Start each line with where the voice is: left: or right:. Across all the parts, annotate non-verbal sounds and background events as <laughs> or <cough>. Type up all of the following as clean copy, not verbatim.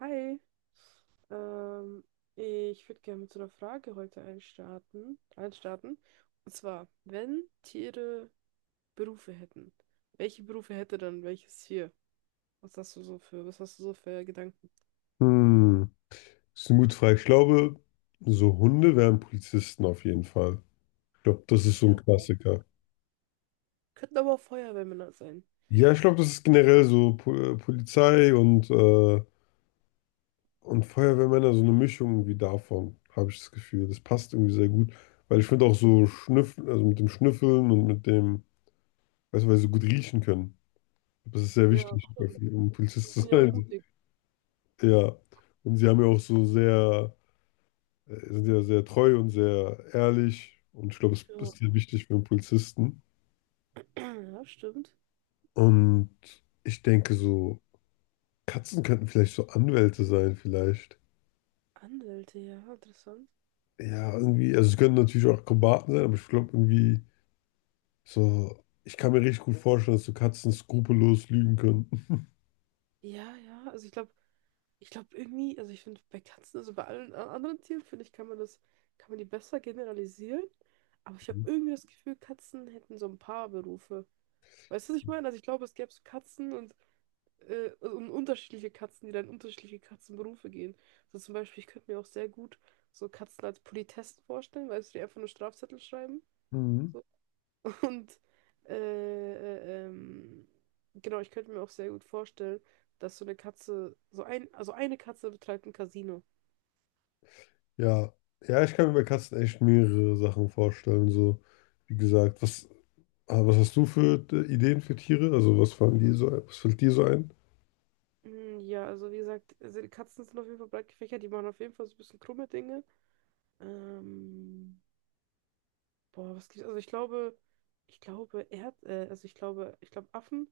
right: Hi, ähm, ich würde gerne mit so einer Frage heute einstarten. Und zwar, wenn Tiere Berufe hätten, welche Berufe hätte dann welches Tier? Was hast du so für Gedanken?
left: Hm, das ist eine gute Frage. Ich glaube, so Hunde wären Polizisten auf jeden Fall. Ich glaube, das ist so ein Klassiker.
right: Könnten aber auch Feuerwehrmänner sein.
left: Ja, ich glaube, das ist generell so Polizei und Feuerwehrmänner, so eine Mischung irgendwie davon, habe ich das Gefühl. Das passt irgendwie sehr gut, weil ich finde auch so Schnüffeln, also mit dem Schnüffeln und mit dem, weißt du, weil sie so gut riechen können. Das ist sehr
right: Ja,
left: wichtig,
right: stimmt.
left: um
right: Die
left: Polizist zu
right: sind ja auch
left: sein.
right: mutig.
left: Ja, und sie haben ja auch so sehr. Sind ja sehr treu und sehr ehrlich und ich glaube, es
right: Ja,
left: ist sehr wichtig für einen Polizisten.
right: <clears throat> ja, stimmt.
left: Und ich denke so, Katzen könnten vielleicht so Anwälte sein, vielleicht.
right: Anwälte, ja, interessant.
left: Ja, irgendwie, also sie können natürlich auch Akrobaten sein, aber ich glaube irgendwie so, ich kann mir richtig gut vorstellen, dass so Katzen skrupellos lügen können.
right: Ja, ja, also ich glaube, irgendwie, also ich finde bei Katzen, also bei allen anderen Tieren, finde ich, kann man die besser generalisieren. Aber ich habe irgendwie das Gefühl, Katzen hätten so ein paar Berufe. Weißt du, was ich meine? Also ich glaube, es gäbe so Katzen also und unterschiedliche Katzen, die dann in unterschiedliche Katzenberufe gehen. So zum Beispiel, ich könnte mir auch sehr gut so Katzen als Politessen vorstellen, weißt du, die einfach nur Strafzettel schreiben.
left: Mhm.
right: So. <laughs> Und äh, äh, ähm, genau, ich könnte mir auch sehr gut vorstellen, dass so eine Katze, so ein, also eine Katze betreibt ein Casino.
left: Ja, ja, ich kann mir bei Katzen echt mehrere Sachen vorstellen. So, wie gesagt, was hast du für Ideen für Tiere? Also, was fallen dir so, was fällt dir so ein?
right: Ja, also wie gesagt, also die Katzen sind auf jeden Fall breit gefächert, die machen auf jeden Fall so ein bisschen krumme Dinge. Ähm, boah, was gibt's? Also ich glaube, Erd, also ich glaube, Affen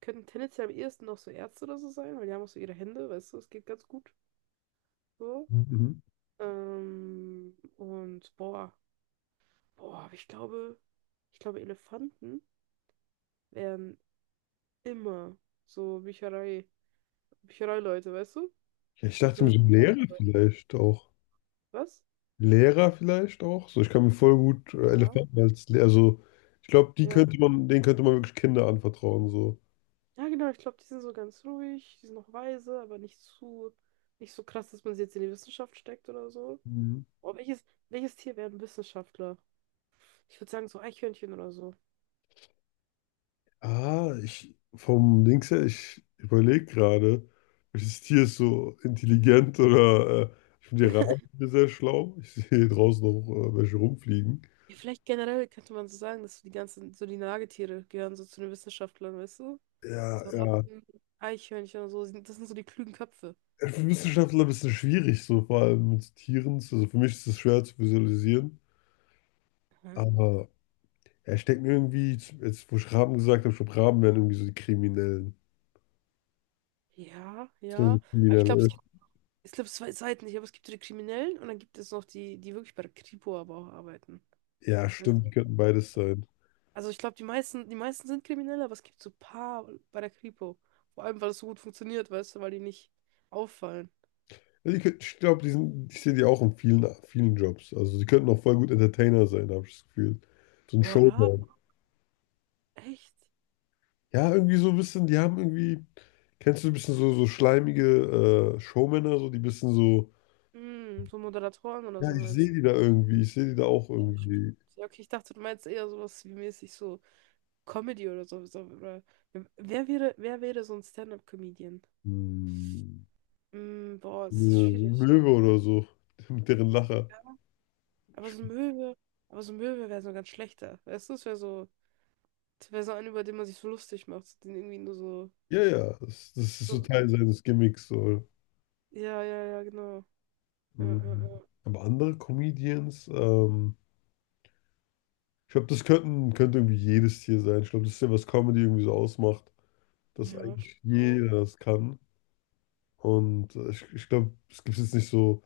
right: könnten tendenziell am ehesten noch so Ärzte oder so sein, weil die haben auch so ihre Hände, weißt du, es geht ganz gut so.
left: Mhm.
right: Und boah, boah, aber ich glaube, Elefanten wären immer so Büchereileute, weißt du?
left: Ich
right: Die
left: dachte mir
right: sind-
left: so Lehrer vielleicht auch.
right: Was?
left: Lehrer vielleicht auch. So, ich kann mir voll gut
right: Ja.
left: Elefanten als Lehrer. Also, ich glaube,
right: Ja.
left: denen könnte man wirklich Kinder anvertrauen. So.
right: Ja, genau, ich glaube, die sind so ganz ruhig, die sind noch weise, nicht so krass, dass man sie jetzt in die Wissenschaft steckt oder so.
left: Mhm.
right: Oh, welches Tier wäre ein Wissenschaftler? Ich würde sagen, so Eichhörnchen oder so.
left: Ah, ich vom Dings her, ich überlege gerade, welches Tier ist so intelligent oder ich finde die Raben sehr schlau. Ich sehe hier draußen noch welche rumfliegen.
right: Ja, vielleicht generell könnte man so sagen, dass so die ganzen, so die Nagetiere gehören so zu den Wissenschaftlern, weißt du?
left: Ja,
right: So
left: ja.
right: Ratten, Eichhörnchen und so, sind- das sind so die klugen Köpfe.
left: Für Wissenschaftler ein bisschen schwierig, so vor allem mit Tieren. Also für mich ist es schwer zu visualisieren,
right: Mhm.
left: aber ja, ich denke mir irgendwie, jetzt wo ich Raben gesagt habe, ich glaube, Raben wären irgendwie so die Kriminellen.
right: Ja,
left: Das wären so
right: ja. Aber ich glaube,
left: Kriminelle.
right: es gibt zwei Seiten. Ich glaube, es gibt so die Kriminellen und dann gibt es noch die, die wirklich bei der Kripo aber auch arbeiten.
left: Ja,
right: Weißt
left: stimmt, die
right: du?
left: könnten beides sein.
right: Also ich glaube, die meisten sind kriminell, aber es gibt so ein paar bei der Kripo. Vor allem, weil es so gut funktioniert, weißt du, weil die nicht auffallen.
left: Ja, die könnten, ich glaube, die sind, ich sehe die auch in vielen, vielen Jobs. Also die könnten auch voll gut Entertainer sein, habe ich das Gefühl. So ein
right: Boah, Raben,
left: Showman.
right: echt?
left: Ja, irgendwie so ein bisschen, die haben irgendwie, kennst du ein bisschen so, so schleimige Showmänner, so die bisschen so,
right: Hm, so Moderatoren oder
left: ja,
right: so
left: ich
right: meinst
left: sehe
right: du?
left: die da irgendwie, ich sehe die da auch
right: Ja,
left: irgendwie.
right: Ja, okay, ich dachte, du meinst eher sowas wie mäßig so Comedy oder so. Wer wäre so ein Stand-up-Comedian?
left: Hm,
right: Hm, boah, das
left: eine
right: ist schwierig.
left: Möwe oder so, <laughs> mit deren Lacher.
right: Aber so
left: Ich
right: ein Möwe, aber so ein Möwe wäre so ein ganz schlechter. Weißt du, es wäre so ein, über den man sich so lustig macht, den irgendwie nur so,
left: Ja, ja, das, das ist so
right: so, so.
left: Teil seines Gimmicks. So.
right: Ja, ja, ja, genau. Ja, ja, ja,
left: Mhm. Aber andere Comedians, ich glaube, das könnten, könnte irgendwie jedes Tier sein. Ich glaube, das ist ja, was Comedy irgendwie so ausmacht, dass
right: Ja,
left: eigentlich
right: stimmt auch.
left: jeder das kann. Ich glaube, es gibt jetzt nicht so,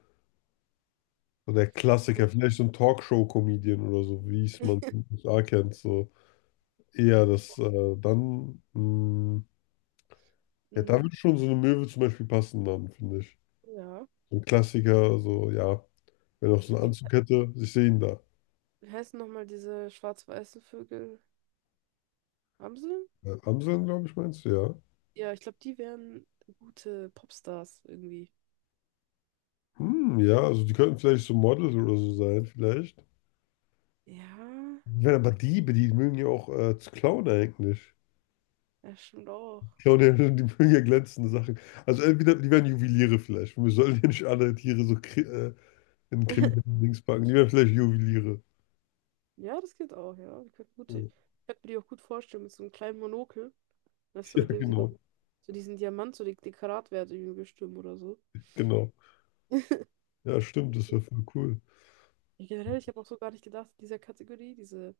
left: so der Klassiker,
right: Also,
left: vielleicht so ein Talkshow-Comedian oder so, wie es man
right: <laughs>
left: in den USA kennt. So eher
right: <clears throat>
left: ja, da
right: mm,
left: würde schon so eine Möwe zum Beispiel passen, dann, finde ich.
right: ja.
left: So ein Klassiker, so, ja, wenn er auch so einen
right: Wie
left: Anzug hätte, ich sehe ihn da.
right: wie heißen nochmal diese schwarz-weißen Vögel? Amseln?
left: Amseln, glaube ich, meinst du, ja.
right: Ja, ich glaube, die wären gute Popstars irgendwie.
left: Hm, ja, also die könnten vielleicht so Models oder so sein, vielleicht.
right: Ja,
left: Ich aber Diebe, die mögen ja auch zu klauen eigentlich.
right: ja, stimmt auch.
left: Klauen ja, <laughs> die mögen ja glänzende Sachen. Also entweder die werden Juweliere vielleicht. Wir sollen ja nicht alle Tiere so kri in kriminellen
right: <laughs>
left: Dings packen. Die werden vielleicht Juweliere.
right: Ja, das geht auch, ja. Ich könnte, gut,
left: Ja,
right: ich
left: <laughs>
right: könnte mir die auch gut vorstellen mit so einem kleinen Monokel. Weißt du,
left: ja,
right: mit dem sie da
left: genau.
right: so diesen Diamant, die Karatwerte irgendwie bestimmen oder so.
left: Genau. Ja, stimmt, das
right: Ja,
left: wäre voll cool.
right: generell, ich habe auch so gar nicht gedacht, in dieser Kategorie, diese,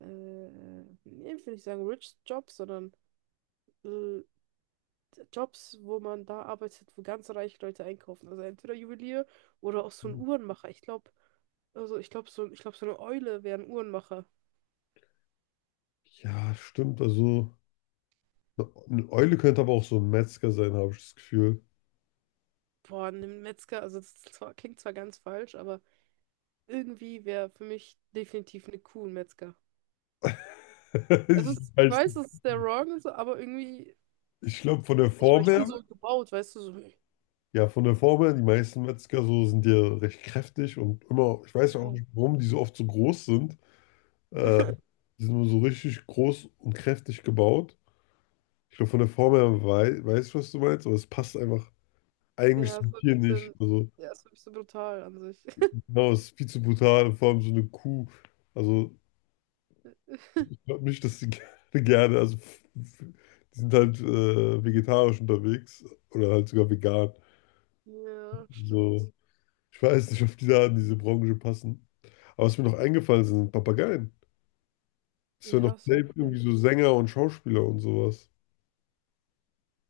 right: äh, äh, nee, ich will nicht sagen Rich Jobs, sondern äh, Jobs, wo man da arbeitet, wo ganz reiche Leute einkaufen. Also entweder Juwelier oder auch so ein Uhrenmacher. Ich glaube, also ich glaube, so, ich glaub, so eine Eule wäre ein Uhrenmacher.
left: Ja, stimmt. Also eine Eule könnte aber auch so ein Metzger sein, habe ich das Gefühl.
right: Boah, ein Metzger, also das ist zwar, klingt zwar ganz falsch, aber irgendwie wäre für mich definitiv eine Kuh ein Metzger.
left: <laughs>
right: Es
left: Ich
right: ist, ich
left: weiß
right: weiß,
left: nicht.
right: es ist der Wrong, so, aber irgendwie,
left: Ich glaube, von der
right: weiß ich,
left: Form
right: weil die sind
left: her
right: so gebaut, weißt du, so.
left: ja, von der Form her, die meisten Metzger so sind ja recht kräftig und immer, ich weiß auch
right: Ja,
left: nicht, warum die so oft so groß sind. Äh,
right: <laughs>
left: Die sind immer so richtig groß und kräftig gebaut. Ich glaube, von der Form her ich, was du meinst, aber es passt einfach eigentlich
right: ja, ist
left: zum
right: so ein
left: Tier nicht.
right: bisschen,
left: Also,
right: ja, ist wirklich so ein bisschen brutal an sich. <laughs>
left: genau, es ist viel zu brutal, und vor allem so eine Kuh. Also, ich glaube nicht, dass die <laughs> gerne, gerne, die sind halt vegetarisch unterwegs oder halt sogar vegan.
right: Ja, stimmt.
left: So. Ich weiß nicht, ob die da in diese Branche passen. Aber was mir noch eingefallen ist, sind Papageien. Das wären noch
right: Ja, was wäre
left: safe irgendwie so Sänger und Schauspieler und sowas.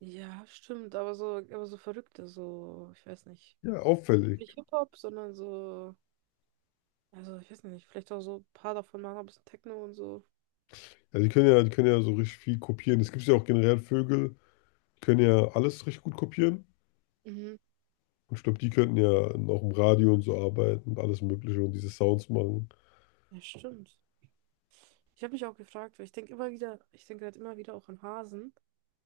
right: Ja, stimmt, aber so verrückte, so, ich weiß nicht.
left: Ja, auffällig.
right: Nicht Hip-Hop, sondern so, also ich weiß nicht, vielleicht auch so ein paar davon machen, ein bisschen Techno und so.
left: Ja, die können ja, die können ja so richtig viel kopieren. Es gibt ja auch generell Vögel, die können ja alles richtig gut kopieren.
right: Mhm.
left: Und ich glaube, die könnten ja auch im Radio und so arbeiten und alles Mögliche und diese Sounds machen.
right: Ja, stimmt. Ich habe mich auch gefragt, weil ich denke immer wieder, ich denke halt immer wieder auch an Hasen,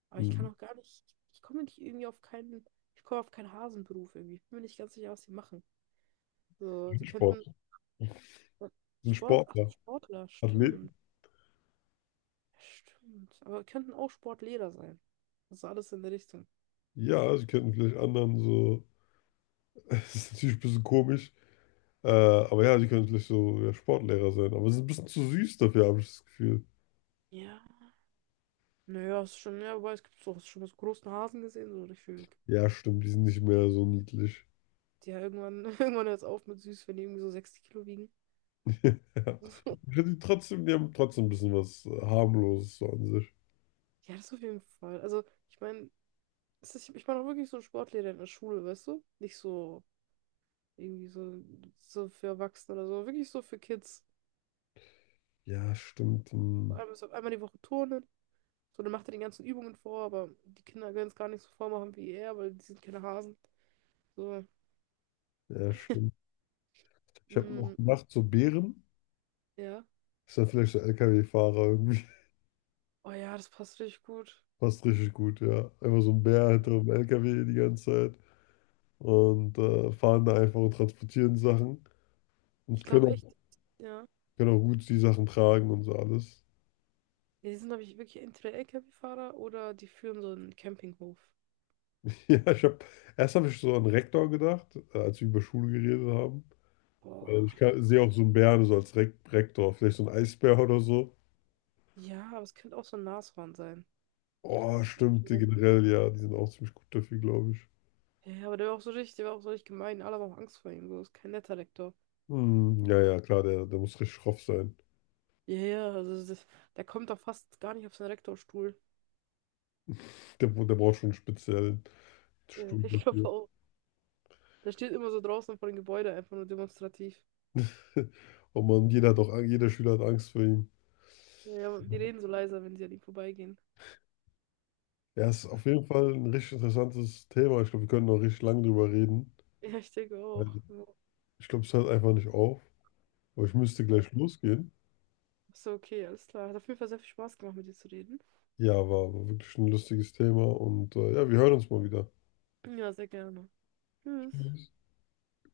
right: aber ich kann
left: Mhm.
right: auch gar nicht, ich komme nicht irgendwie auf keinen, ich komme auf keinen Hasenberuf irgendwie. Ich bin mir nicht ganz sicher, was die machen. So, die
left: Sind Sport.
right: könnten
left: Sind
right: Sport, ach,
left: Sportler.
right: Sportler, stimmt.
left: Athleten.
right: Ja, Stimmt. Aber könnten auch Sportlehrer sein. Also alles in der Richtung.
left: Ja, sie könnten vielleicht anderen so. <laughs> Das ist natürlich ein bisschen komisch. Aber ja, die können vielleicht so ja, Sportlehrer sein. Aber sie sind ein bisschen zu süß dafür, habe ich das Gefühl.
right: Ja, Naja, ist schon, ja, wobei es gibt so, hast du schon mal so großen Hasen gesehen, so gefühlt.
left: Ja, stimmt, die sind nicht mehr so niedlich.
right: Die ja irgendwann, <laughs> irgendwann hört es auf mit süß, wenn die irgendwie so 60 Kilo wiegen.
left: <laughs> Ja. Ich
right: <laughs>
left: finde die trotzdem, die haben trotzdem ein bisschen was harmloses so an sich.
right: Ja, das auf jeden Fall. Also, ich meine, ich meine auch wirklich so einen Sportlehrer in der Schule, weißt du? Nicht so irgendwie so, so für Erwachsene oder so, wirklich so für Kids.
left: Ja, stimmt.
right: So
left: Hm.
right: Einmal, so, einmal die Woche turnen. So, dann macht er die ganzen Übungen vor, aber die Kinder können es gar nicht so vormachen wie er, weil die sind keine Hasen. So,
left: Ja, stimmt. Ich habe noch
right: mm,
left: gedacht, so Bären.
right: ja.
left: Ist dann vielleicht so LKW-Fahrer irgendwie.
right: Oh ja, das passt richtig gut.
left: <laughs> Passt richtig gut, ja. Einfach so ein Bär hinter einem LKW die ganze Zeit. Fahren da einfach und transportieren Sachen.
right: Ich
left: Und können
right: glaube
left: auch,
right: echt, ja.
left: können auch gut die Sachen tragen und so alles.
right: Ja, Die sind, glaube ich, wirklich entweder LKW-Fahrer oder die führen so einen Campinghof.
left: <laughs> Ja, ich habe erst habe ich so an Rektor gedacht, als wir über Schule geredet haben.
right: Boah,
left: Sehe auch
right: Rektor.
left: so einen Bären so als Rektor, vielleicht so ein Eisbär oder so.
right: Ja, aber es könnte auch so ein Nashorn sein.
left: Oh,
right: Ich weiß nicht
left: stimmt, die
right: warum.
left: generell, ja, die sind auch ziemlich gut dafür, glaube ich.
right: Der war auch so richtig gemein. Alle haben auch Angst vor ihm. So, ist kein netter Rektor.
left: Hm, ja, ja, klar, der, der muss richtig schroff sein.
right: Ja, ja, also das, der kommt doch fast gar nicht auf seinen Rektorstuhl.
left: Der, der braucht schon einen speziellen
right: Ja, <laughs>
left: Stuhl
right: Ich glaube
left: dafür.
right: auch. Der steht immer so draußen vor dem Gebäude, einfach nur demonstrativ.
left: <laughs> Und man, jeder Schüler hat Angst vor ihm.
right: Ja, ja, die reden so leiser, wenn sie an ihm vorbeigehen. <laughs>
left: Ja, ist auf jeden Fall ein richtig interessantes Thema. Ich glaube, wir können noch richtig lange drüber reden.
right: Ja, ich denke auch.
left: Weil
right: Ja.
left: ich glaube, es hört einfach nicht auf. Aber ich müsste
right: Ja.
left: gleich losgehen.
right: So, okay, alles klar. Hat auf jeden Fall sehr viel Spaß gemacht, mit dir zu reden.
left: Ja, war wirklich ein lustiges Thema und ja, wir hören uns mal wieder.
right: Ja, sehr gerne. Tschüss.